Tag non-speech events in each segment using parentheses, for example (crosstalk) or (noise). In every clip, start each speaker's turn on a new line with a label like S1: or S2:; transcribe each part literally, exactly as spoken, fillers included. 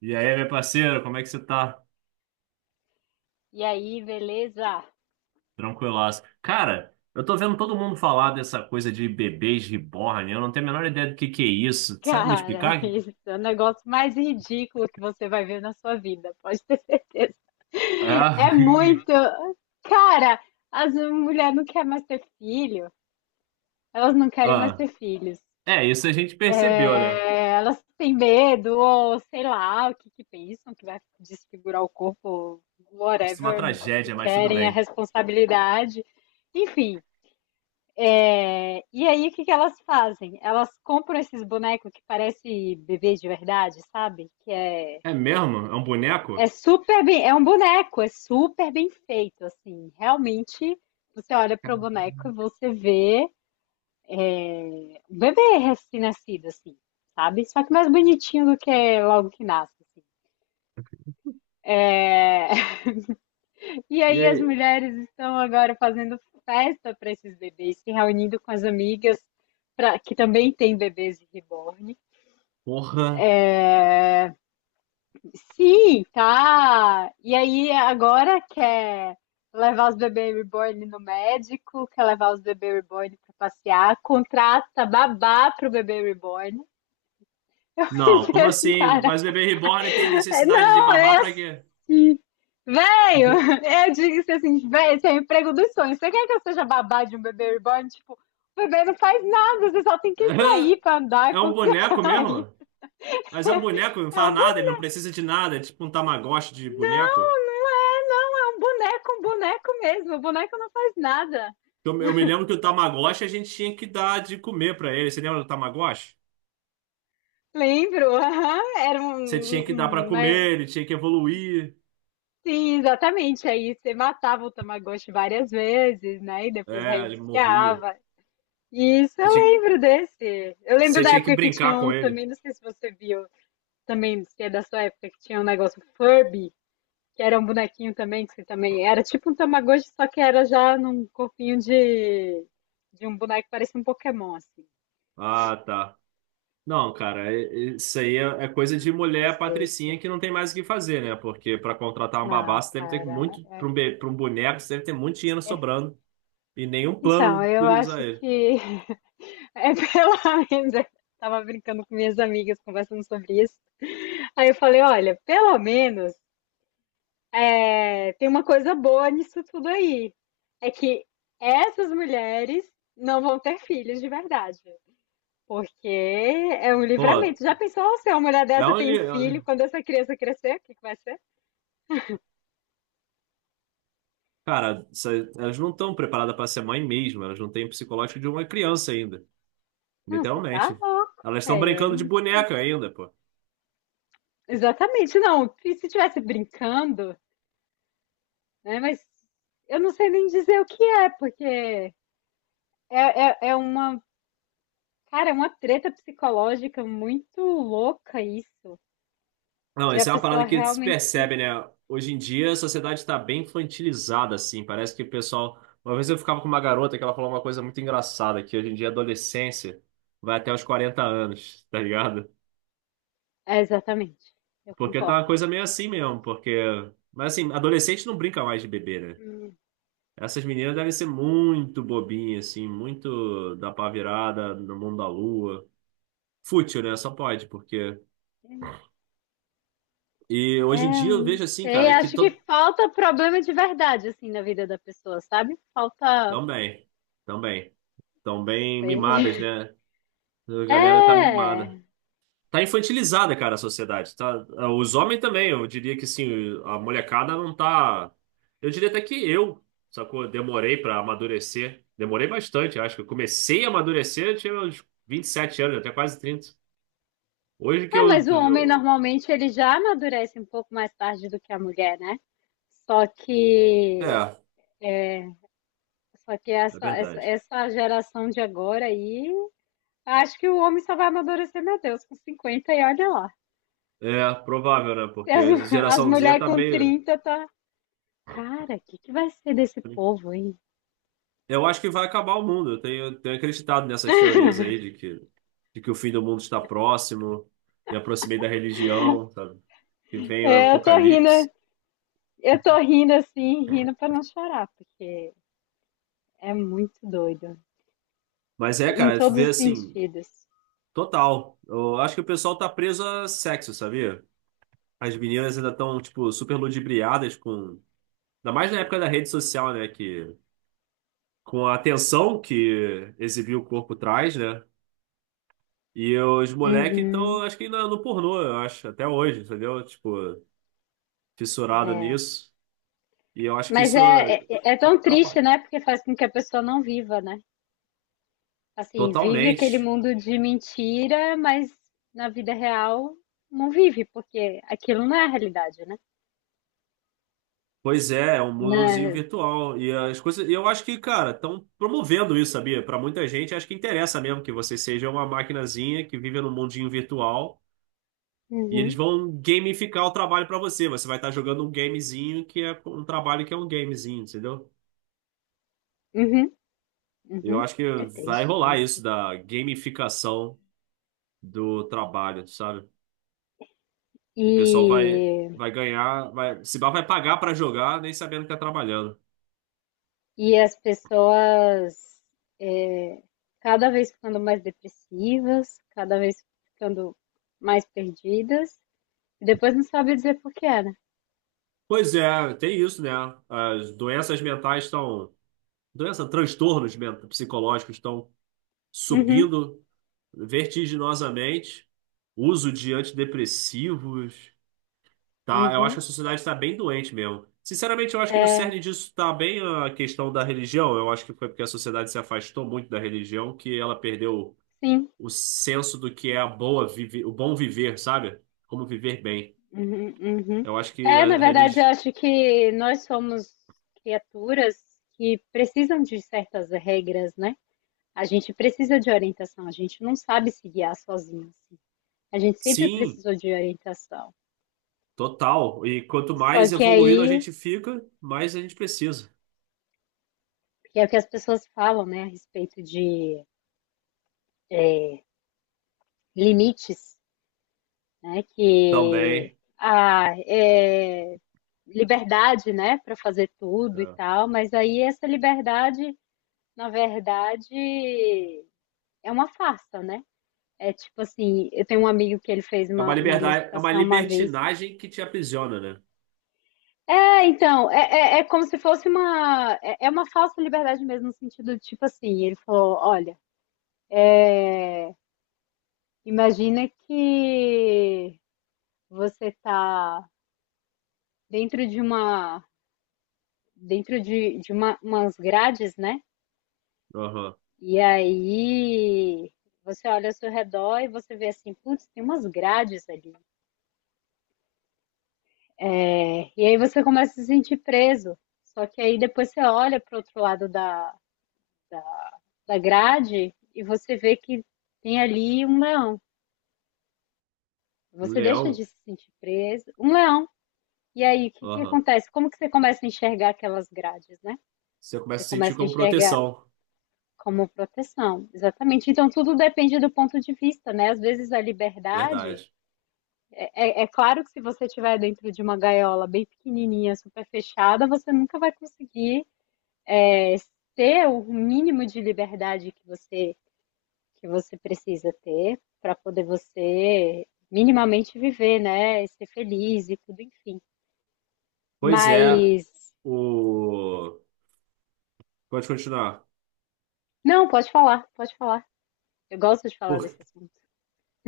S1: E aí, meu parceiro, como é que você tá?
S2: E aí, beleza?
S1: Tranquilaço. Cara, eu tô vendo todo mundo falar dessa coisa de bebês reborn, eu não tenho a menor ideia do que que é isso. Sabe me
S2: Cara, (laughs)
S1: explicar?
S2: isso é o negócio mais ridículo que você vai ver na sua vida, pode ter certeza. É
S1: Ah,
S2: muito. Cara, as mulheres não querem mais ter filho, elas não
S1: (laughs)
S2: querem mais
S1: ah.
S2: ter filhos.
S1: É, isso a gente percebeu, né?
S2: É, elas têm medo, ou sei lá, o que que pensam, que vai desfigurar o corpo,
S1: Isso é uma
S2: whatever, não
S1: tragédia, mas tudo
S2: querem a
S1: bem.
S2: responsabilidade. Enfim. É, e aí, o que que elas fazem? Elas compram esses bonecos que parece bebês de verdade, sabe? Que é,
S1: É mesmo? É um
S2: é
S1: boneco?
S2: super bem, é um boneco, é super bem feito, assim. Realmente, você olha pro boneco e você vê um bebê recém-nascido, assim, sabe? Só que mais bonitinho do que logo que nasce, assim. É. (laughs) E
S1: E
S2: aí, as
S1: aí?
S2: mulheres estão agora fazendo festa para esses bebês, se reunindo com as amigas pra- que também têm bebês de reborn.
S1: Porra.
S2: Sim, tá. E aí agora quer levar os bebês reborn no médico, quer levar os bebês reborn pra passear, contrata babá pro bebê reborn. (laughs) Eu
S1: Não,
S2: pensei
S1: como
S2: assim,
S1: assim?
S2: cara,
S1: Mas bebê reborn tem
S2: é,
S1: necessidade de
S2: não,
S1: babar
S2: é assim,
S1: pra quê?
S2: velho, é, eu disse assim, velho, esse é o emprego dos sonhos. Você quer que eu seja babá de um bebê reborn? Tipo, o bebê não faz nada, você só tem que sair
S1: (laughs)
S2: pra andar
S1: É
S2: com
S1: um
S2: o cara.
S1: boneco mesmo?
S2: (laughs)
S1: Mas é um boneco, não
S2: É
S1: faz
S2: um
S1: nada, ele não precisa de nada, é tipo um Tamagotchi de boneco.
S2: Não, não é, não, é um boneco, um boneco mesmo. O boneco não faz nada.
S1: Eu, eu me lembro que o Tamagotchi a gente tinha que dar de comer pra ele. Você lembra do Tamagotchi?
S2: Lembro, aham, era um,
S1: Você tinha que dar pra
S2: um- uma-
S1: comer, ele tinha que evoluir.
S2: Sim, exatamente. Aí você matava o Tamagotchi várias vezes, né? E depois
S1: É, ele morria.
S2: reiniciava. Isso
S1: Você
S2: eu
S1: tinha, que-
S2: lembro desse. Eu lembro
S1: Você
S2: da
S1: tinha que
S2: época que tinha
S1: brincar com
S2: um
S1: ele.
S2: também, não sei se você viu, também, se é da sua época, que tinha um negócio Furby, que era um bonequinho também, que você também era tipo um Tamagotchi, só que era já num corpinho de, de um boneco que parecia um Pokémon, assim.
S1: Ah, tá. Não, cara, e- e- isso aí é, é coisa de mulher
S2: Mas
S1: patricinha
S2: esse.
S1: que não tem mais o que fazer, né? Porque pra contratar um babá,
S2: Não,
S1: você deve ter
S2: cara,
S1: muito. Pra
S2: é-
S1: um, be- pra um boneco, você deve ter muito dinheiro sobrando. E nenhum plano
S2: então,
S1: do que
S2: eu
S1: usar
S2: acho
S1: ele.
S2: que (laughs) é pelo menos. Eu tava brincando com minhas amigas, conversando sobre isso. Aí eu falei: olha, pelo menos é, tem uma coisa boa nisso tudo aí. É que essas mulheres não vão ter filhos de verdade. Porque é um
S1: Pô,
S2: livramento. Já pensou: "Oh, se uma mulher
S1: é
S2: dessa tem um filho,
S1: um.
S2: quando essa criança crescer, o que que vai ser?"
S1: Cara, essa- Elas não estão preparadas para ser mãe mesmo, elas não têm o psicológico de uma criança ainda,
S2: Não, você tá
S1: literalmente.
S2: louco.
S1: Elas estão
S2: É, é-
S1: brincando de boneca ainda, pô.
S2: exatamente, não. E se estivesse brincando, né? Mas eu não sei nem dizer o que é, porque é, é, é uma, cara, é uma treta psicológica muito louca isso,
S1: Não,
S2: de a
S1: essa é uma parada
S2: pessoa
S1: que se
S2: realmente.
S1: percebe, né? Hoje em dia a sociedade está bem infantilizada, assim. Parece que o pessoal. Uma vez eu ficava com uma garota que ela falou uma coisa muito engraçada, que hoje em dia a adolescência vai até os quarenta anos, tá ligado?
S2: É, exatamente, eu
S1: Porque tá uma
S2: concordo.
S1: coisa meio assim mesmo, porque. Mas assim, adolescente não brinca mais de bebê, né?
S2: Hum.
S1: Essas meninas devem ser muito bobinhas, assim, muito da pá virada, no mundo da lua. Fútil, né? Só pode, porque. E
S2: É,
S1: hoje em
S2: eu
S1: dia eu
S2: não
S1: vejo assim,
S2: sei,
S1: cara, que
S2: acho que
S1: to...
S2: falta problema de verdade, assim, na vida da pessoa, sabe? Falta. Não
S1: também, também, tão bem
S2: sei.
S1: mimadas,
S2: (laughs)
S1: né? A galera tá
S2: É.
S1: mimada. Tá infantilizada, cara, a sociedade. Tá... Os homens também, eu diria que sim, a molecada não tá. Eu diria até que eu, sacou? Demorei pra amadurecer. Demorei bastante, acho que eu comecei a amadurecer, eu tinha uns vinte e sete anos, até quase trinta. Hoje que
S2: É,
S1: eu,
S2: mas o homem
S1: eu-
S2: normalmente ele já amadurece um pouco mais tarde do que a mulher, né? Só que
S1: É,
S2: Só que
S1: é
S2: essa, essa,
S1: verdade.
S2: essa geração de agora aí, acho que o homem só vai amadurecer, meu Deus, com cinquenta e olha lá.
S1: É provável, né?
S2: E
S1: Porque
S2: as,
S1: a
S2: (laughs) as
S1: geração zê
S2: mulheres
S1: tá
S2: com
S1: meio.
S2: trinta tá. Cara, o que, que vai ser desse povo, aí?
S1: Eu acho que vai acabar o mundo. Eu tenho, tenho acreditado nessas teorias aí de que, de que o fim do mundo está próximo. Me aproximei da religião, sabe? Que vem o
S2: É, eu tô rindo,
S1: apocalipse.
S2: eu tô rindo assim, rindo pra não chorar, porque é muito doido.
S1: Mas é,
S2: Em
S1: cara, tu
S2: todos
S1: vê
S2: os
S1: assim,
S2: sentidos.
S1: total. Eu acho que o pessoal tá preso a sexo, sabia? As meninas ainda estão, tipo, super ludibriadas com. Ainda mais na época da rede social, né? Que com a atenção que exibir o corpo traz, né? E os moleques estão,
S2: Uhum,
S1: acho que ainda no pornô, eu acho, até hoje, entendeu? Tipo, fissurado
S2: é.
S1: nisso. E eu acho que
S2: Mas
S1: isso
S2: é, é, é tão triste,
S1: atrapalha
S2: né? Porque faz com que a pessoa não viva, né? Assim, vive aquele
S1: totalmente.
S2: mundo de mentira, mas na vida real não vive, porque aquilo não é a realidade, né?
S1: Pois é, é um mundozinho
S2: Na...
S1: virtual. E as coisas. E eu acho que, cara, estão promovendo isso, sabia? Para muita gente, acho que interessa mesmo que você seja uma maquinazinha que vive num mundinho virtual. E eles
S2: Uhum,
S1: vão gamificar o trabalho para você. Você vai estar jogando um gamezinho que é um trabalho que é um gamezinho, entendeu?
S2: uhum,
S1: Eu
S2: uhum.
S1: acho que
S2: É
S1: vai
S2: triste
S1: rolar
S2: isso.
S1: isso da gamificação do trabalho, sabe? E o pessoal vai,
S2: E,
S1: vai ganhar, vai, se bar vai pagar pra jogar, nem sabendo que tá trabalhando.
S2: e as pessoas, é, cada vez ficando mais depressivas, cada vez ficando mais perdidas, e depois não sabe dizer por que é, né?
S1: Pois é, tem isso, né? As doenças mentais estão, doença, transtornos men- psicológicos estão
S2: Uhum,
S1: subindo vertiginosamente. Uso de antidepressivos, tá, eu acho que
S2: uhum.
S1: a sociedade está bem doente mesmo. Sinceramente, eu acho que no
S2: É,
S1: cerne disso está bem a questão da religião. Eu acho que foi porque a sociedade se afastou muito da religião que ela perdeu
S2: sim.
S1: o senso do que é a boa vive, o bom viver, sabe? Como viver bem.
S2: Uhum, uhum.
S1: Eu acho que
S2: É, na
S1: a
S2: verdade, eu
S1: religião.
S2: acho que nós somos criaturas que precisam de certas regras, né? A gente precisa de orientação, a gente não sabe se guiar sozinho, assim. A gente sempre
S1: Sim,
S2: precisou de orientação.
S1: total. E quanto
S2: Só
S1: mais
S2: que
S1: evoluído a
S2: aí,
S1: gente fica, mais a gente precisa.
S2: que é o que as pessoas falam, né, a respeito de limites, né? Que
S1: Também.
S2: a é liberdade, né, para fazer tudo e
S1: É,
S2: tal, mas aí essa liberdade, na verdade, é uma farsa, né. É tipo assim, eu tenho um amigo que ele fez
S1: É uma
S2: uma uma
S1: liberdade, é uma
S2: ilustração uma vez
S1: libertinagem que te aprisiona, né?
S2: é, então, é é é como se fosse uma é é uma falsa liberdade mesmo, no sentido de tipo assim, ele falou: "Olha, eh, imagina que você tá dentro de uma dentro de de uma umas grades, né,
S1: Aham.
S2: e aí você olha ao seu redor e você vê assim: 'Putz, tem umas grades ali'". É, e aí você começa a se sentir preso. Só que aí depois você olha para o outro lado da, da grade e você vê que tem ali um leão.
S1: Um
S2: Você deixa de
S1: leão.
S2: se sentir preso. Um leão. E aí, o que que
S1: Aham.
S2: acontece? Como que você começa a enxergar aquelas grades, né?
S1: Você começa
S2: Você
S1: a sentir
S2: começa a
S1: como
S2: enxergar
S1: proteção.
S2: como proteção, exatamente. Então, tudo depende do ponto de vista, né? Às vezes a liberdade,
S1: Verdade.
S2: é, é claro que se você estiver dentro de uma gaiola bem pequenininha, super fechada, você nunca vai conseguir ter o mínimo de liberdade que você que você precisa ter para poder você minimamente viver, né? Ser feliz e tudo, enfim.
S1: Pois é,
S2: Mas
S1: o... Pode continuar.
S2: não, pode falar, pode falar. Eu gosto de falar
S1: Por...
S2: desse assunto.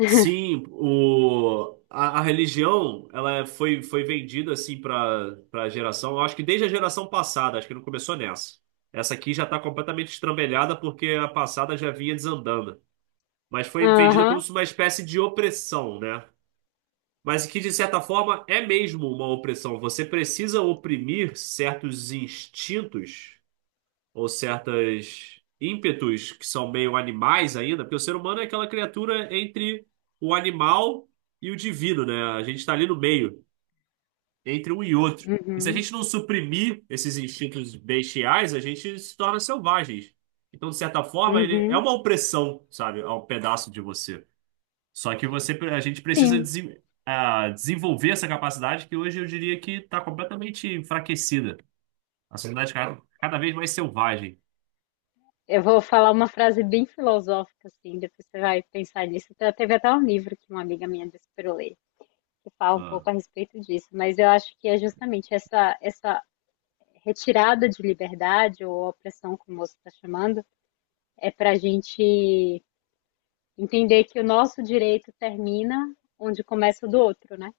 S1: Sim, o... a, a religião ela foi, foi vendida assim para para geração, eu acho que desde a geração passada, acho que não começou nessa. Essa aqui já está completamente estrambelhada porque a passada já vinha desandando. Mas foi vendida como
S2: Aham,
S1: se uma espécie de opressão, né? Mas que, de certa forma, é mesmo uma opressão. Você precisa oprimir certos instintos ou certos ímpetos que são meio animais ainda, porque o ser humano é aquela criatura entre o animal e o divino, né? A gente está ali no meio, entre um e outro. E se a
S2: uhum,
S1: gente não suprimir esses instintos bestiais, a gente se torna selvagens. Então, de certa forma, ele é
S2: uhum,
S1: uma opressão, sabe, a um pedaço de você. Só que você, a gente precisa
S2: sim.
S1: desen- ah, desenvolver essa capacidade que hoje eu diria que está completamente enfraquecida. A sociedade cada, cada vez mais selvagem.
S2: Eu vou falar uma frase bem filosófica, assim, depois você vai pensar nisso. Até- Teve até um livro que uma amiga minha disse para eu ler, que fala um
S1: Ah,
S2: pouco a respeito disso, mas eu acho que é justamente essa, essa retirada de liberdade ou opressão, como você está chamando, é para a gente entender que o nosso direito termina onde começa o do outro, né?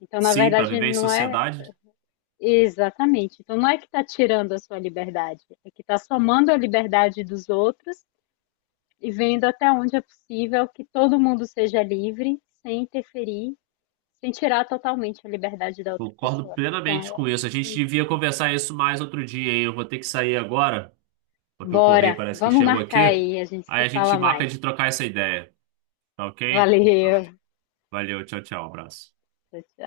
S2: Então, na
S1: sim, para
S2: verdade,
S1: viver em
S2: não é
S1: sociedade.
S2: exatamente. Então, não é que está tirando a sua liberdade, é que está somando a liberdade dos outros e vendo até onde é possível que todo mundo seja livre, sem interferir, sem tirar totalmente a liberdade da outra
S1: Concordo
S2: pessoa. Né? Então,
S1: plenamente
S2: eu
S1: com
S2: acho
S1: isso. A gente
S2: que
S1: devia conversar isso mais outro dia, hein? Eu vou ter que sair agora, porque o correio
S2: bora,
S1: parece que
S2: vamos
S1: chegou
S2: marcar
S1: aqui.
S2: aí, a gente
S1: Aí
S2: se
S1: a gente
S2: fala
S1: marca
S2: mais.
S1: de trocar essa ideia, tá ok? Tá.
S2: Valeu.
S1: Valeu, tchau, tchau, abraço.
S2: Tchau, tchau.